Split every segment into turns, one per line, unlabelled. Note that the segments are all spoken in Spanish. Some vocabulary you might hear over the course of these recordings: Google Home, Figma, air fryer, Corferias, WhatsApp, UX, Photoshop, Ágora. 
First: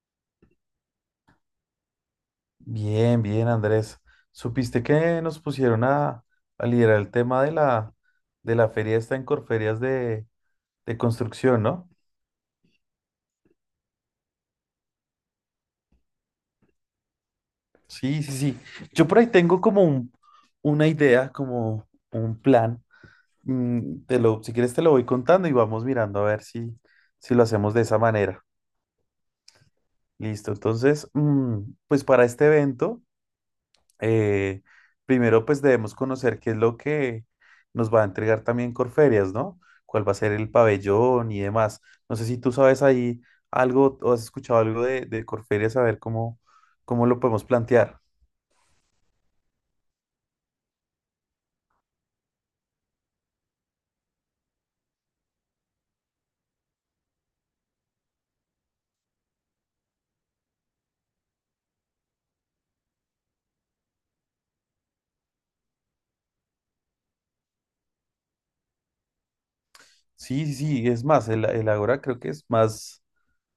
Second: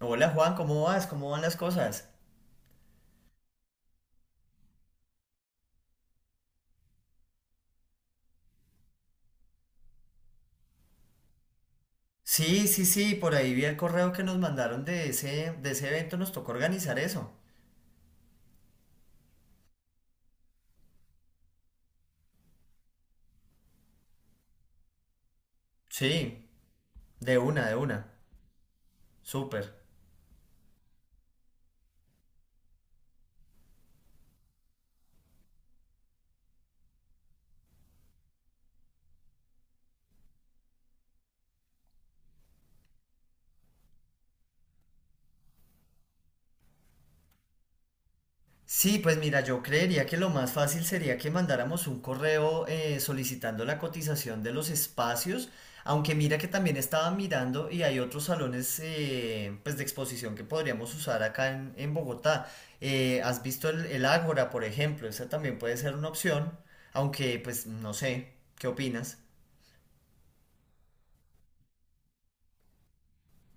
Hola Juan, ¿cómo vas? ¿Cómo van las cosas?
Bien, bien, Andrés. ¿Supiste que nos pusieron a liderar el tema de la feria esta en Corferias de construcción, no?
Sí, sí, sí, por ahí vi el correo que nos mandaron de ese evento, nos tocó organizar eso.
Sí, sí, sí. Yo por ahí tengo como una idea, como un plan. Si quieres te lo voy contando y vamos mirando a ver
Sí,
si
de
lo
una,
hacemos
de
de esa
una.
manera.
Súper.
Listo. Entonces, pues para este evento. eh, Primero pues debemos conocer qué es lo que nos va a entregar también Corferias, ¿no? ¿Cuál va a ser el pabellón y demás? No sé si tú sabes ahí algo o has escuchado algo de Corferias, a ver cómo lo podemos plantear.
Sí, pues mira, yo creería que lo más fácil sería que mandáramos un correo solicitando la cotización de los espacios, aunque mira que también estaba mirando y hay otros salones pues de exposición que podríamos usar acá en Bogotá. ¿Has visto el Ágora, por ejemplo? Esa también puede ser una opción, aunque pues no sé, ¿qué opinas?
Sí, sí, sí, es más, el Ágora creo que es más,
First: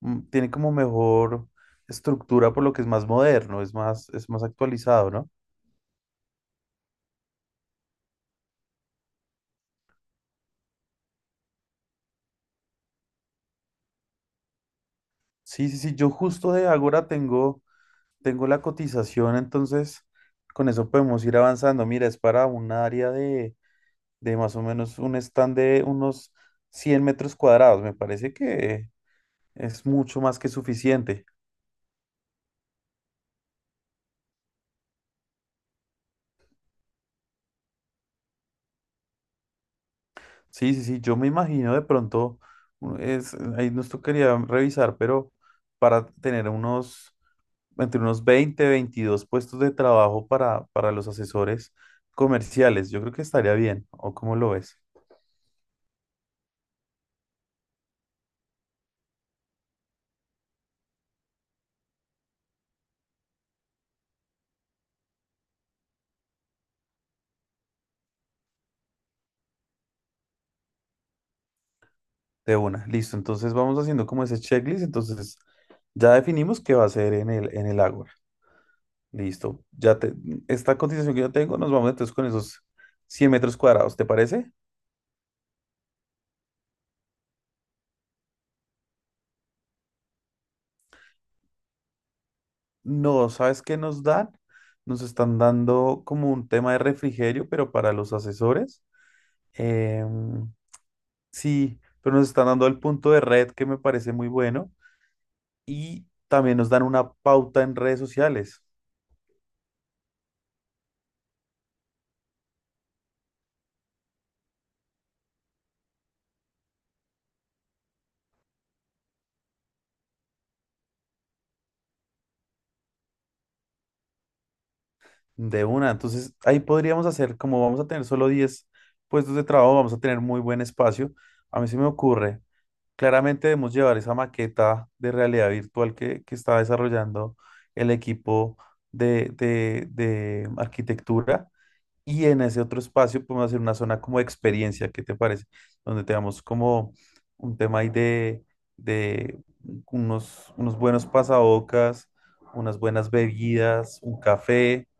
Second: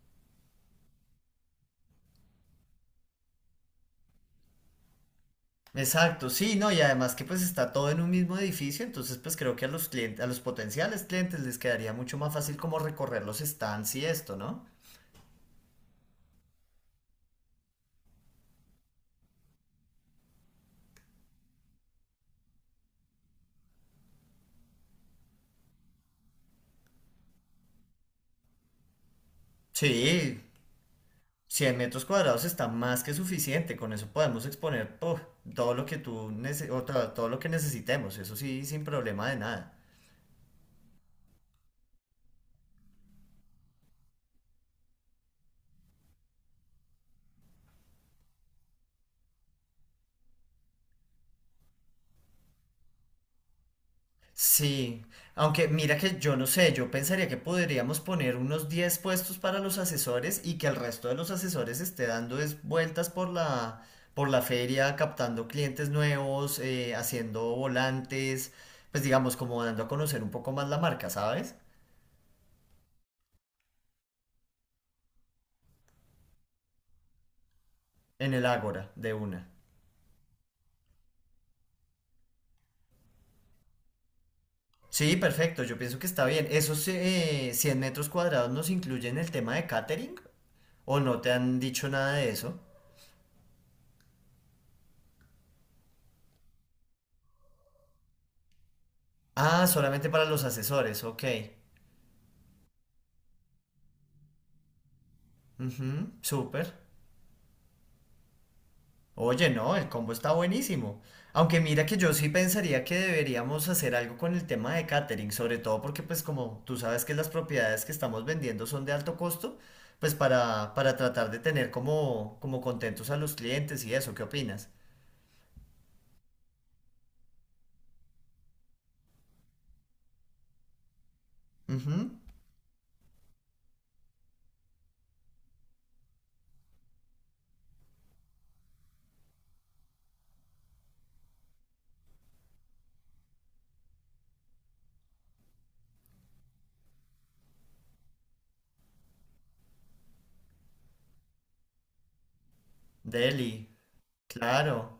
tiene como mejor estructura por lo que es más moderno, es más actualizado, ¿no?
Exacto, sí, no, y además que pues está todo en un mismo edificio, entonces pues creo que a los clientes, a los potenciales clientes les quedaría mucho más fácil como recorrer los stands y esto, ¿no?
Sí, sí, sí, yo justo de Ágora tengo la cotización, entonces con eso podemos ir avanzando. Mira, es para un área de más o menos un stand de unos 100 metros cuadrados. Me parece que es mucho más
Sí,
que suficiente.
100 metros cuadrados está más que suficiente. Con eso podemos exponer puf, todo lo que necesitemos. Eso sí, sin problema de nada.
Sí, sí, sí, yo me imagino de pronto, es, ahí nos tocaría revisar, pero para tener unos entre unos 20 22 puestos de trabajo para los asesores comerciales. Yo creo que estaría bien, ¿o cómo lo ves?
Sí, aunque mira que yo no sé, yo pensaría que podríamos poner unos 10 puestos para los asesores y que el resto de los asesores esté dando es vueltas por la feria, captando clientes nuevos, haciendo volantes, pues digamos como dando a conocer un poco más la marca, ¿sabes?
De una, listo. Entonces vamos haciendo como ese checklist. Entonces ya definimos qué va a ser en el Ágora.
En el Ágora, de una.
Listo. Esta cotización que yo tengo, nos vamos entonces con esos 100 metros cuadrados, ¿te parece?
Sí, perfecto, yo pienso que está bien. ¿Esos 100 metros cuadrados nos incluyen el tema de catering? ¿O no te han dicho nada de eso?
No, ¿sabes qué nos dan? Nos están dando como un tema de refrigerio, pero para los asesores.
Ah, solamente para los
Em,
asesores, ok.
sí, pero nos están dando el punto de red que me parece muy bueno
Ujú,
y también
súper.
nos dan una pauta en redes sociales.
Oye, no, el combo está buenísimo. Aunque mira que yo sí pensaría que deberíamos hacer algo con el tema de catering, sobre todo porque pues como tú sabes que las propiedades que estamos vendiendo son de alto costo, pues para tratar de tener como, como contentos a los clientes y eso, ¿qué opinas?
De una. Entonces ahí podríamos hacer, como vamos a tener solo 10 puestos de trabajo, vamos a tener muy buen espacio. A mí se me
Ujú,
ocurre, claramente debemos llevar esa maqueta de realidad virtual que está desarrollando el equipo de arquitectura. Y en ese otro espacio podemos hacer una zona como de experiencia, ¿qué te parece? Donde tengamos como un tema ahí de unos buenos pasabocas, unas buenas
deli,
bebidas, un café.
claro.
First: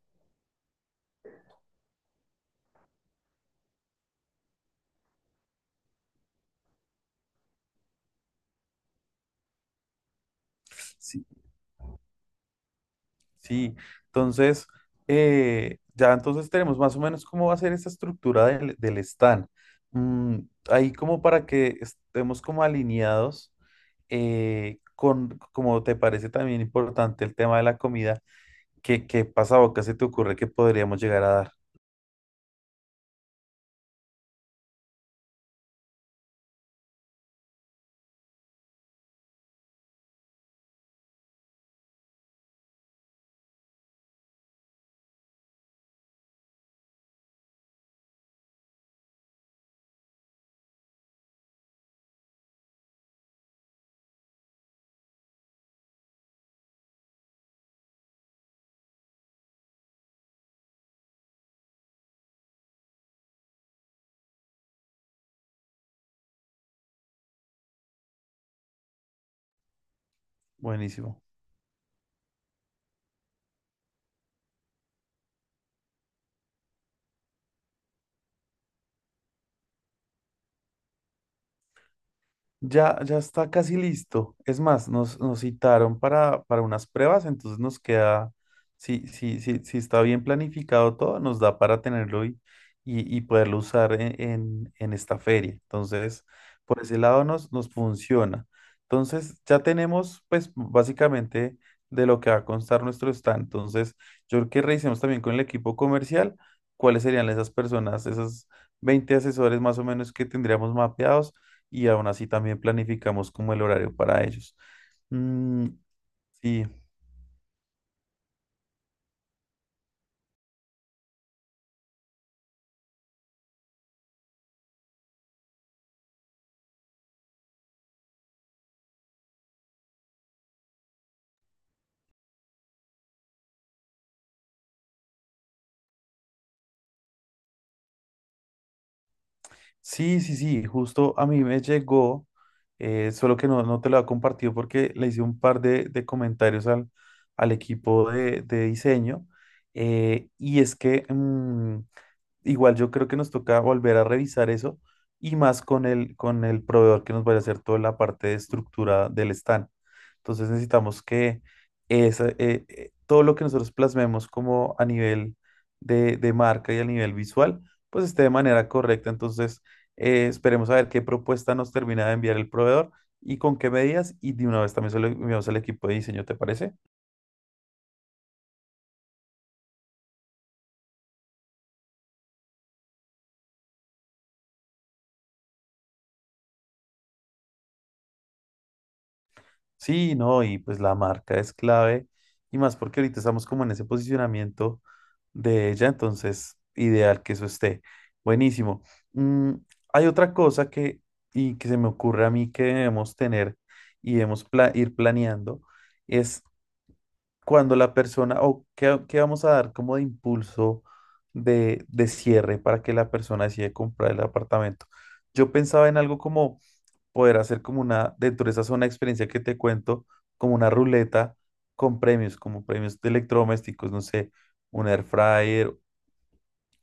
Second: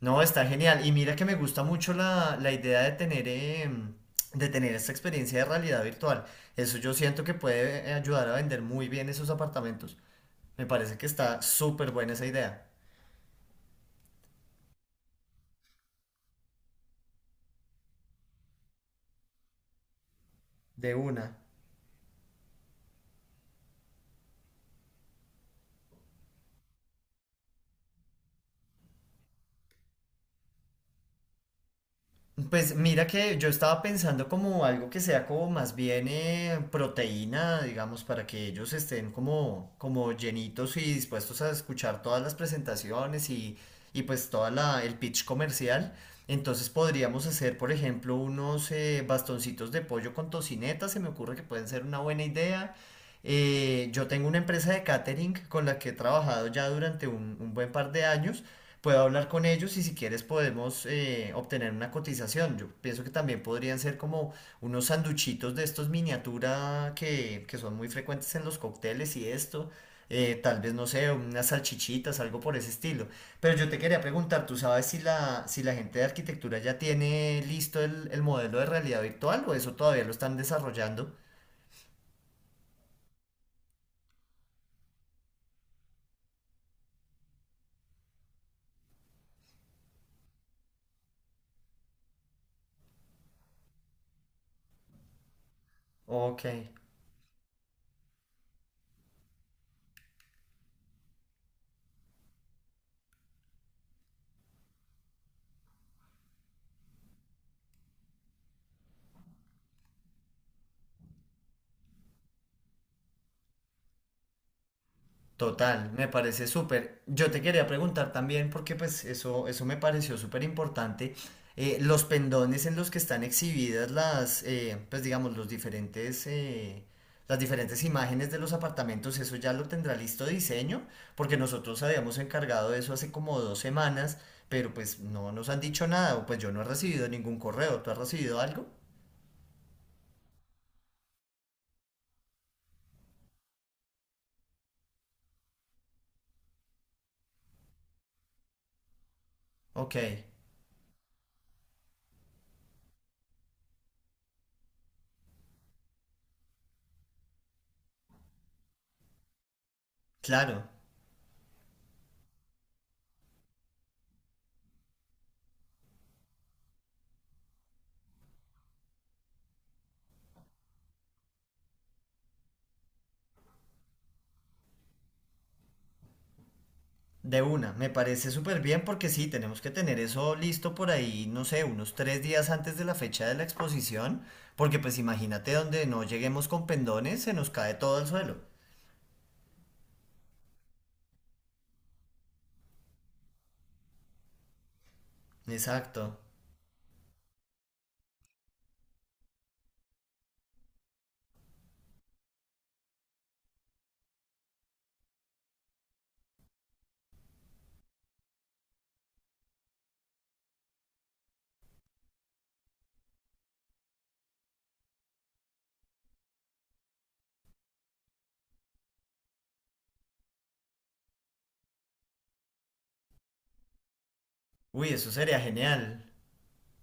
No, está genial. Y mira que me gusta mucho la idea de tener, de tener esta experiencia de realidad virtual. Eso yo siento que puede ayudar a vender muy bien esos apartamentos. Me parece que
Sí,
está súper buena esa idea.
sí. Entonces, ya entonces tenemos más o menos cómo va a ser esa estructura del stand. Mm, Ahí
De
como
una.
para que estemos como alineados, como te parece también importante el tema de la comida. ¿Qué pasa, qué se te ocurre que podríamos llegar a dar?
Pues mira que yo estaba pensando como algo que sea como más bien proteína, digamos, para que ellos estén como, como llenitos y dispuestos a escuchar todas las presentaciones y pues toda la, el pitch comercial. Entonces podríamos hacer, por ejemplo, unos bastoncitos de pollo con tocineta, se me ocurre que pueden ser una buena idea. Yo tengo una empresa de catering con la que he trabajado ya durante un buen par de años. Puedo hablar con ellos y si quieres podemos obtener una cotización. Yo pienso que también podrían ser como unos sanduchitos de estos miniatura que son muy frecuentes en los cócteles y esto. Tal vez, no sé,
Buenísimo.
unas salchichitas, algo por ese estilo. Pero yo te quería preguntar, ¿tú sabes si la gente de arquitectura ya tiene listo el modelo de realidad virtual o eso todavía lo están desarrollando?
Ya, ya está casi listo. Es más, nos citaron para unas pruebas, entonces nos queda, si está bien planificado todo, nos da para tenerlo y poderlo usar en esta feria. Entonces,
Ok.
por ese lado nos funciona. Entonces, ya tenemos, pues, básicamente de lo que va a constar nuestro stand. Entonces, yo creo que revisemos también con el equipo comercial cuáles serían esas personas, esas 20 asesores más o menos que tendríamos mapeados y aún así también planificamos como el horario para ellos. Mm.
Total, me parece
Sí,
súper. Yo te quería preguntar también, porque pues eso me pareció súper importante, los pendones en los que están exhibidas las, pues digamos, los diferentes, las diferentes imágenes de los apartamentos, eso ya lo tendrá listo diseño, porque nosotros habíamos encargado de eso hace como dos semanas, pero pues no nos han dicho nada, o pues yo no he recibido ningún correo, ¿tú has recibido algo?
sí, sí, sí, justo a mí me llegó, solo que no te lo he compartido porque le hice un par de comentarios al equipo de diseño,
Ok,
y es que igual yo creo que nos toca volver a revisar eso y más con el, proveedor que nos vaya a hacer toda la parte de estructura del stand. Entonces
claro.
necesitamos que todo lo que nosotros plasmemos como a nivel de marca y a nivel visual, pues esté de manera correcta. Entonces esperemos a ver qué propuesta nos termina de enviar el proveedor y con qué medidas y de una vez también se lo enviamos al equipo de diseño, ¿te parece?
De una, me parece súper bien porque sí, tenemos que tener eso listo por ahí, no sé, unos tres días antes de la fecha de la exposición, porque pues imagínate donde no lleguemos con pendones, se nos cae todo al suelo.
Sí, no, y pues la marca es clave, y más porque ahorita estamos como en ese posicionamiento de ella,
Exacto.
entonces ideal que eso esté. Buenísimo. Mm, Hay otra cosa que, y que se me ocurre a mí que debemos tener y debemos ir planeando, es cuando la persona, o qué, qué vamos a dar como de impulso de cierre para que la persona decida comprar el apartamento. Yo pensaba en algo como poder hacer como dentro de esa zona de experiencia que te cuento, como una ruleta con premios, como premios de electrodomésticos, no sé, un
Uy,
air
eso sería
fryer,
genial.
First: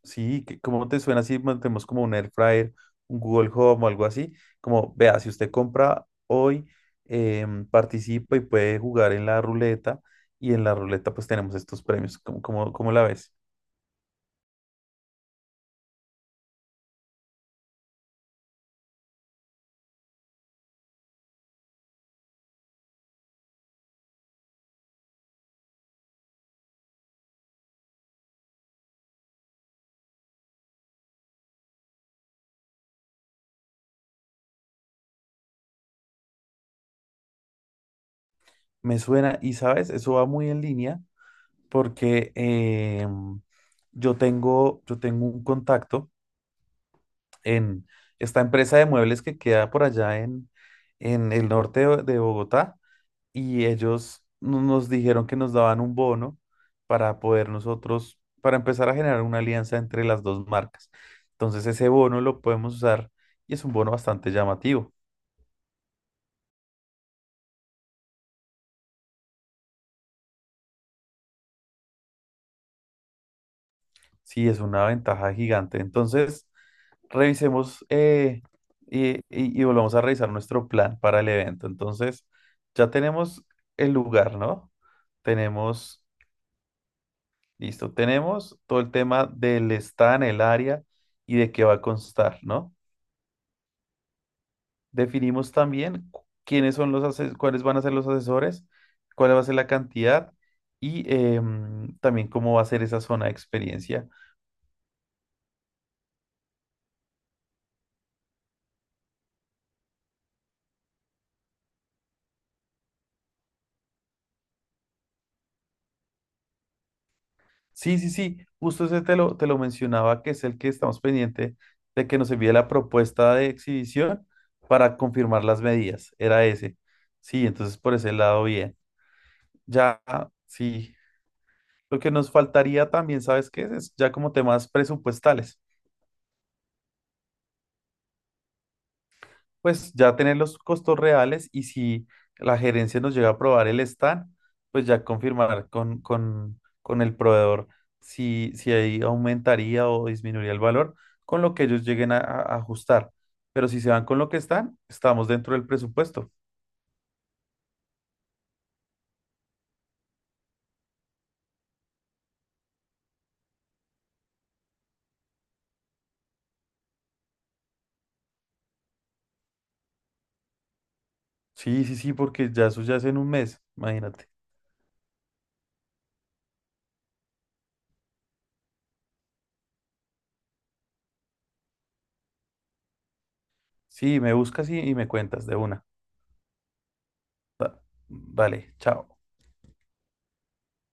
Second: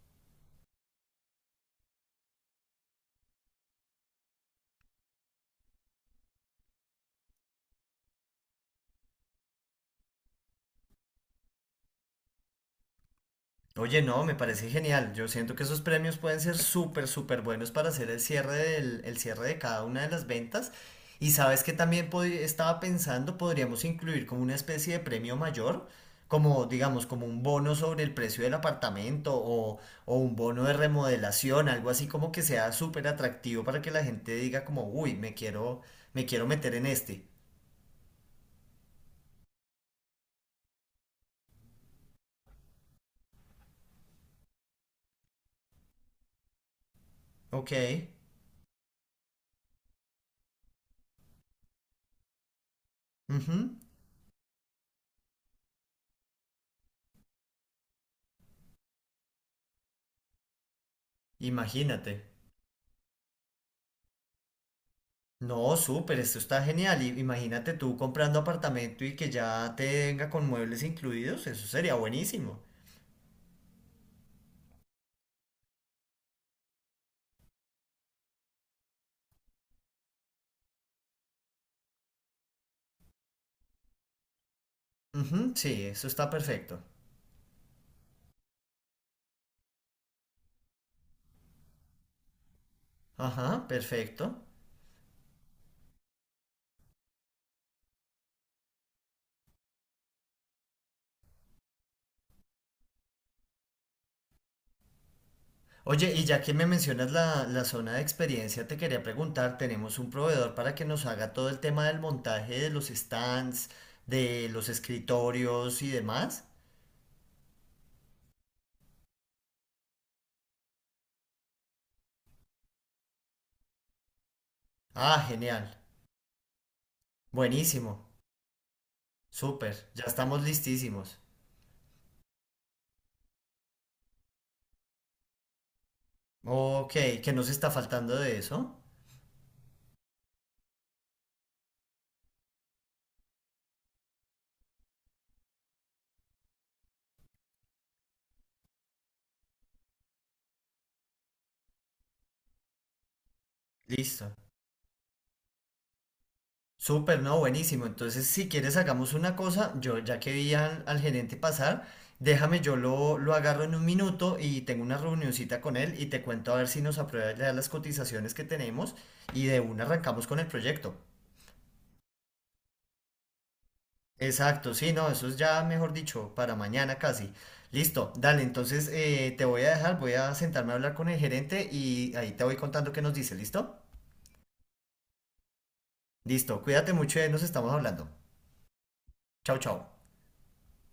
sí, ¿cómo te suena si mantenemos como un air fryer, un Google Home o algo así? Como, vea, si usted compra hoy, participa y puede jugar en la ruleta, y en la ruleta pues tenemos estos premios, ¿cómo la ves?
Oye, no, me parece genial. Yo siento que esos premios pueden ser súper, súper buenos para hacer el cierre el cierre de cada una de las ventas. Y sabes que también estaba pensando, podríamos incluir como una especie de premio mayor, como digamos, como un bono sobre el precio del apartamento o un bono de remodelación, algo así como que sea súper atractivo para que la gente diga como, uy, me quiero meter en este.
Me suena, y sabes, eso va muy en línea porque yo tengo un contacto en
Ok,
esta empresa de muebles que queda por allá en el norte de Bogotá y
ujú,
ellos nos dijeron que nos daban un bono para poder nosotros, para empezar a generar una alianza entre las dos marcas. Entonces ese
imagínate.
bono lo podemos usar y es un bono bastante llamativo.
No, súper, esto está genial. Y imagínate tú comprando apartamento y que ya te venga con muebles incluidos, eso sería buenísimo.
Sí, es una ventaja gigante. Entonces, revisemos y volvamos a revisar nuestro plan para el evento. Entonces, ya tenemos el lugar, ¿no?
Ujú, sí,
Tenemos
eso está perfecto.
Listo, tenemos todo el tema del stand, el área y de qué va a constar, ¿no?
Ajá, perfecto.
Definimos también quiénes son cuáles van a ser los asesores, cuál va a ser la cantidad y también cómo va a ser esa zona de experiencia.
Oye, y ya que me mencionas la zona de experiencia, te quería preguntar, tenemos un proveedor para que nos haga todo el tema del montaje de los stands, de los escritorios y demás.
Sí, sí, sí, justo ese te lo, mencionaba, que es el que estamos pendiente de que nos envíe la propuesta de exhibición para
Ah,
confirmar las
genial.
medidas, era ese. Sí, entonces por
Buenísimo.
ese lado bien.
Súper, ya
Ya,
estamos
sí.
listísimos.
Lo que nos faltaría también, ¿sabes qué? Es ya como temas presupuestales.
Ok, ¿qué nos está faltando de eso?
Pues ya tener los costos reales y si la gerencia nos llega a aprobar el stand, pues ya confirmar con, con el proveedor si ahí aumentaría o disminuiría el valor con lo que ellos lleguen a ajustar. Pero si se van con lo
Listo.
que están, estamos dentro del presupuesto.
Súper, no, buenísimo. Entonces, si quieres, hagamos una cosa. Yo, ya que vi al gerente pasar, déjame, yo lo agarro en un minuto y tengo una reunioncita con él y te cuento a ver si nos aprueba ya las cotizaciones que tenemos y de una arrancamos con el proyecto.
Sí, sí, sí, porque ya eso ya es en un mes, imagínate.
Exacto, sí, no, eso es ya, mejor dicho, para mañana casi. Listo, dale, entonces te voy a dejar, voy a sentarme a hablar con el gerente y ahí te voy contando qué nos dice, ¿listo?
Sí, me buscas y me cuentas de una.
Listo, cuídate mucho y ahí nos estamos
Da-
hablando.
Dale, chao.
Chao, chao.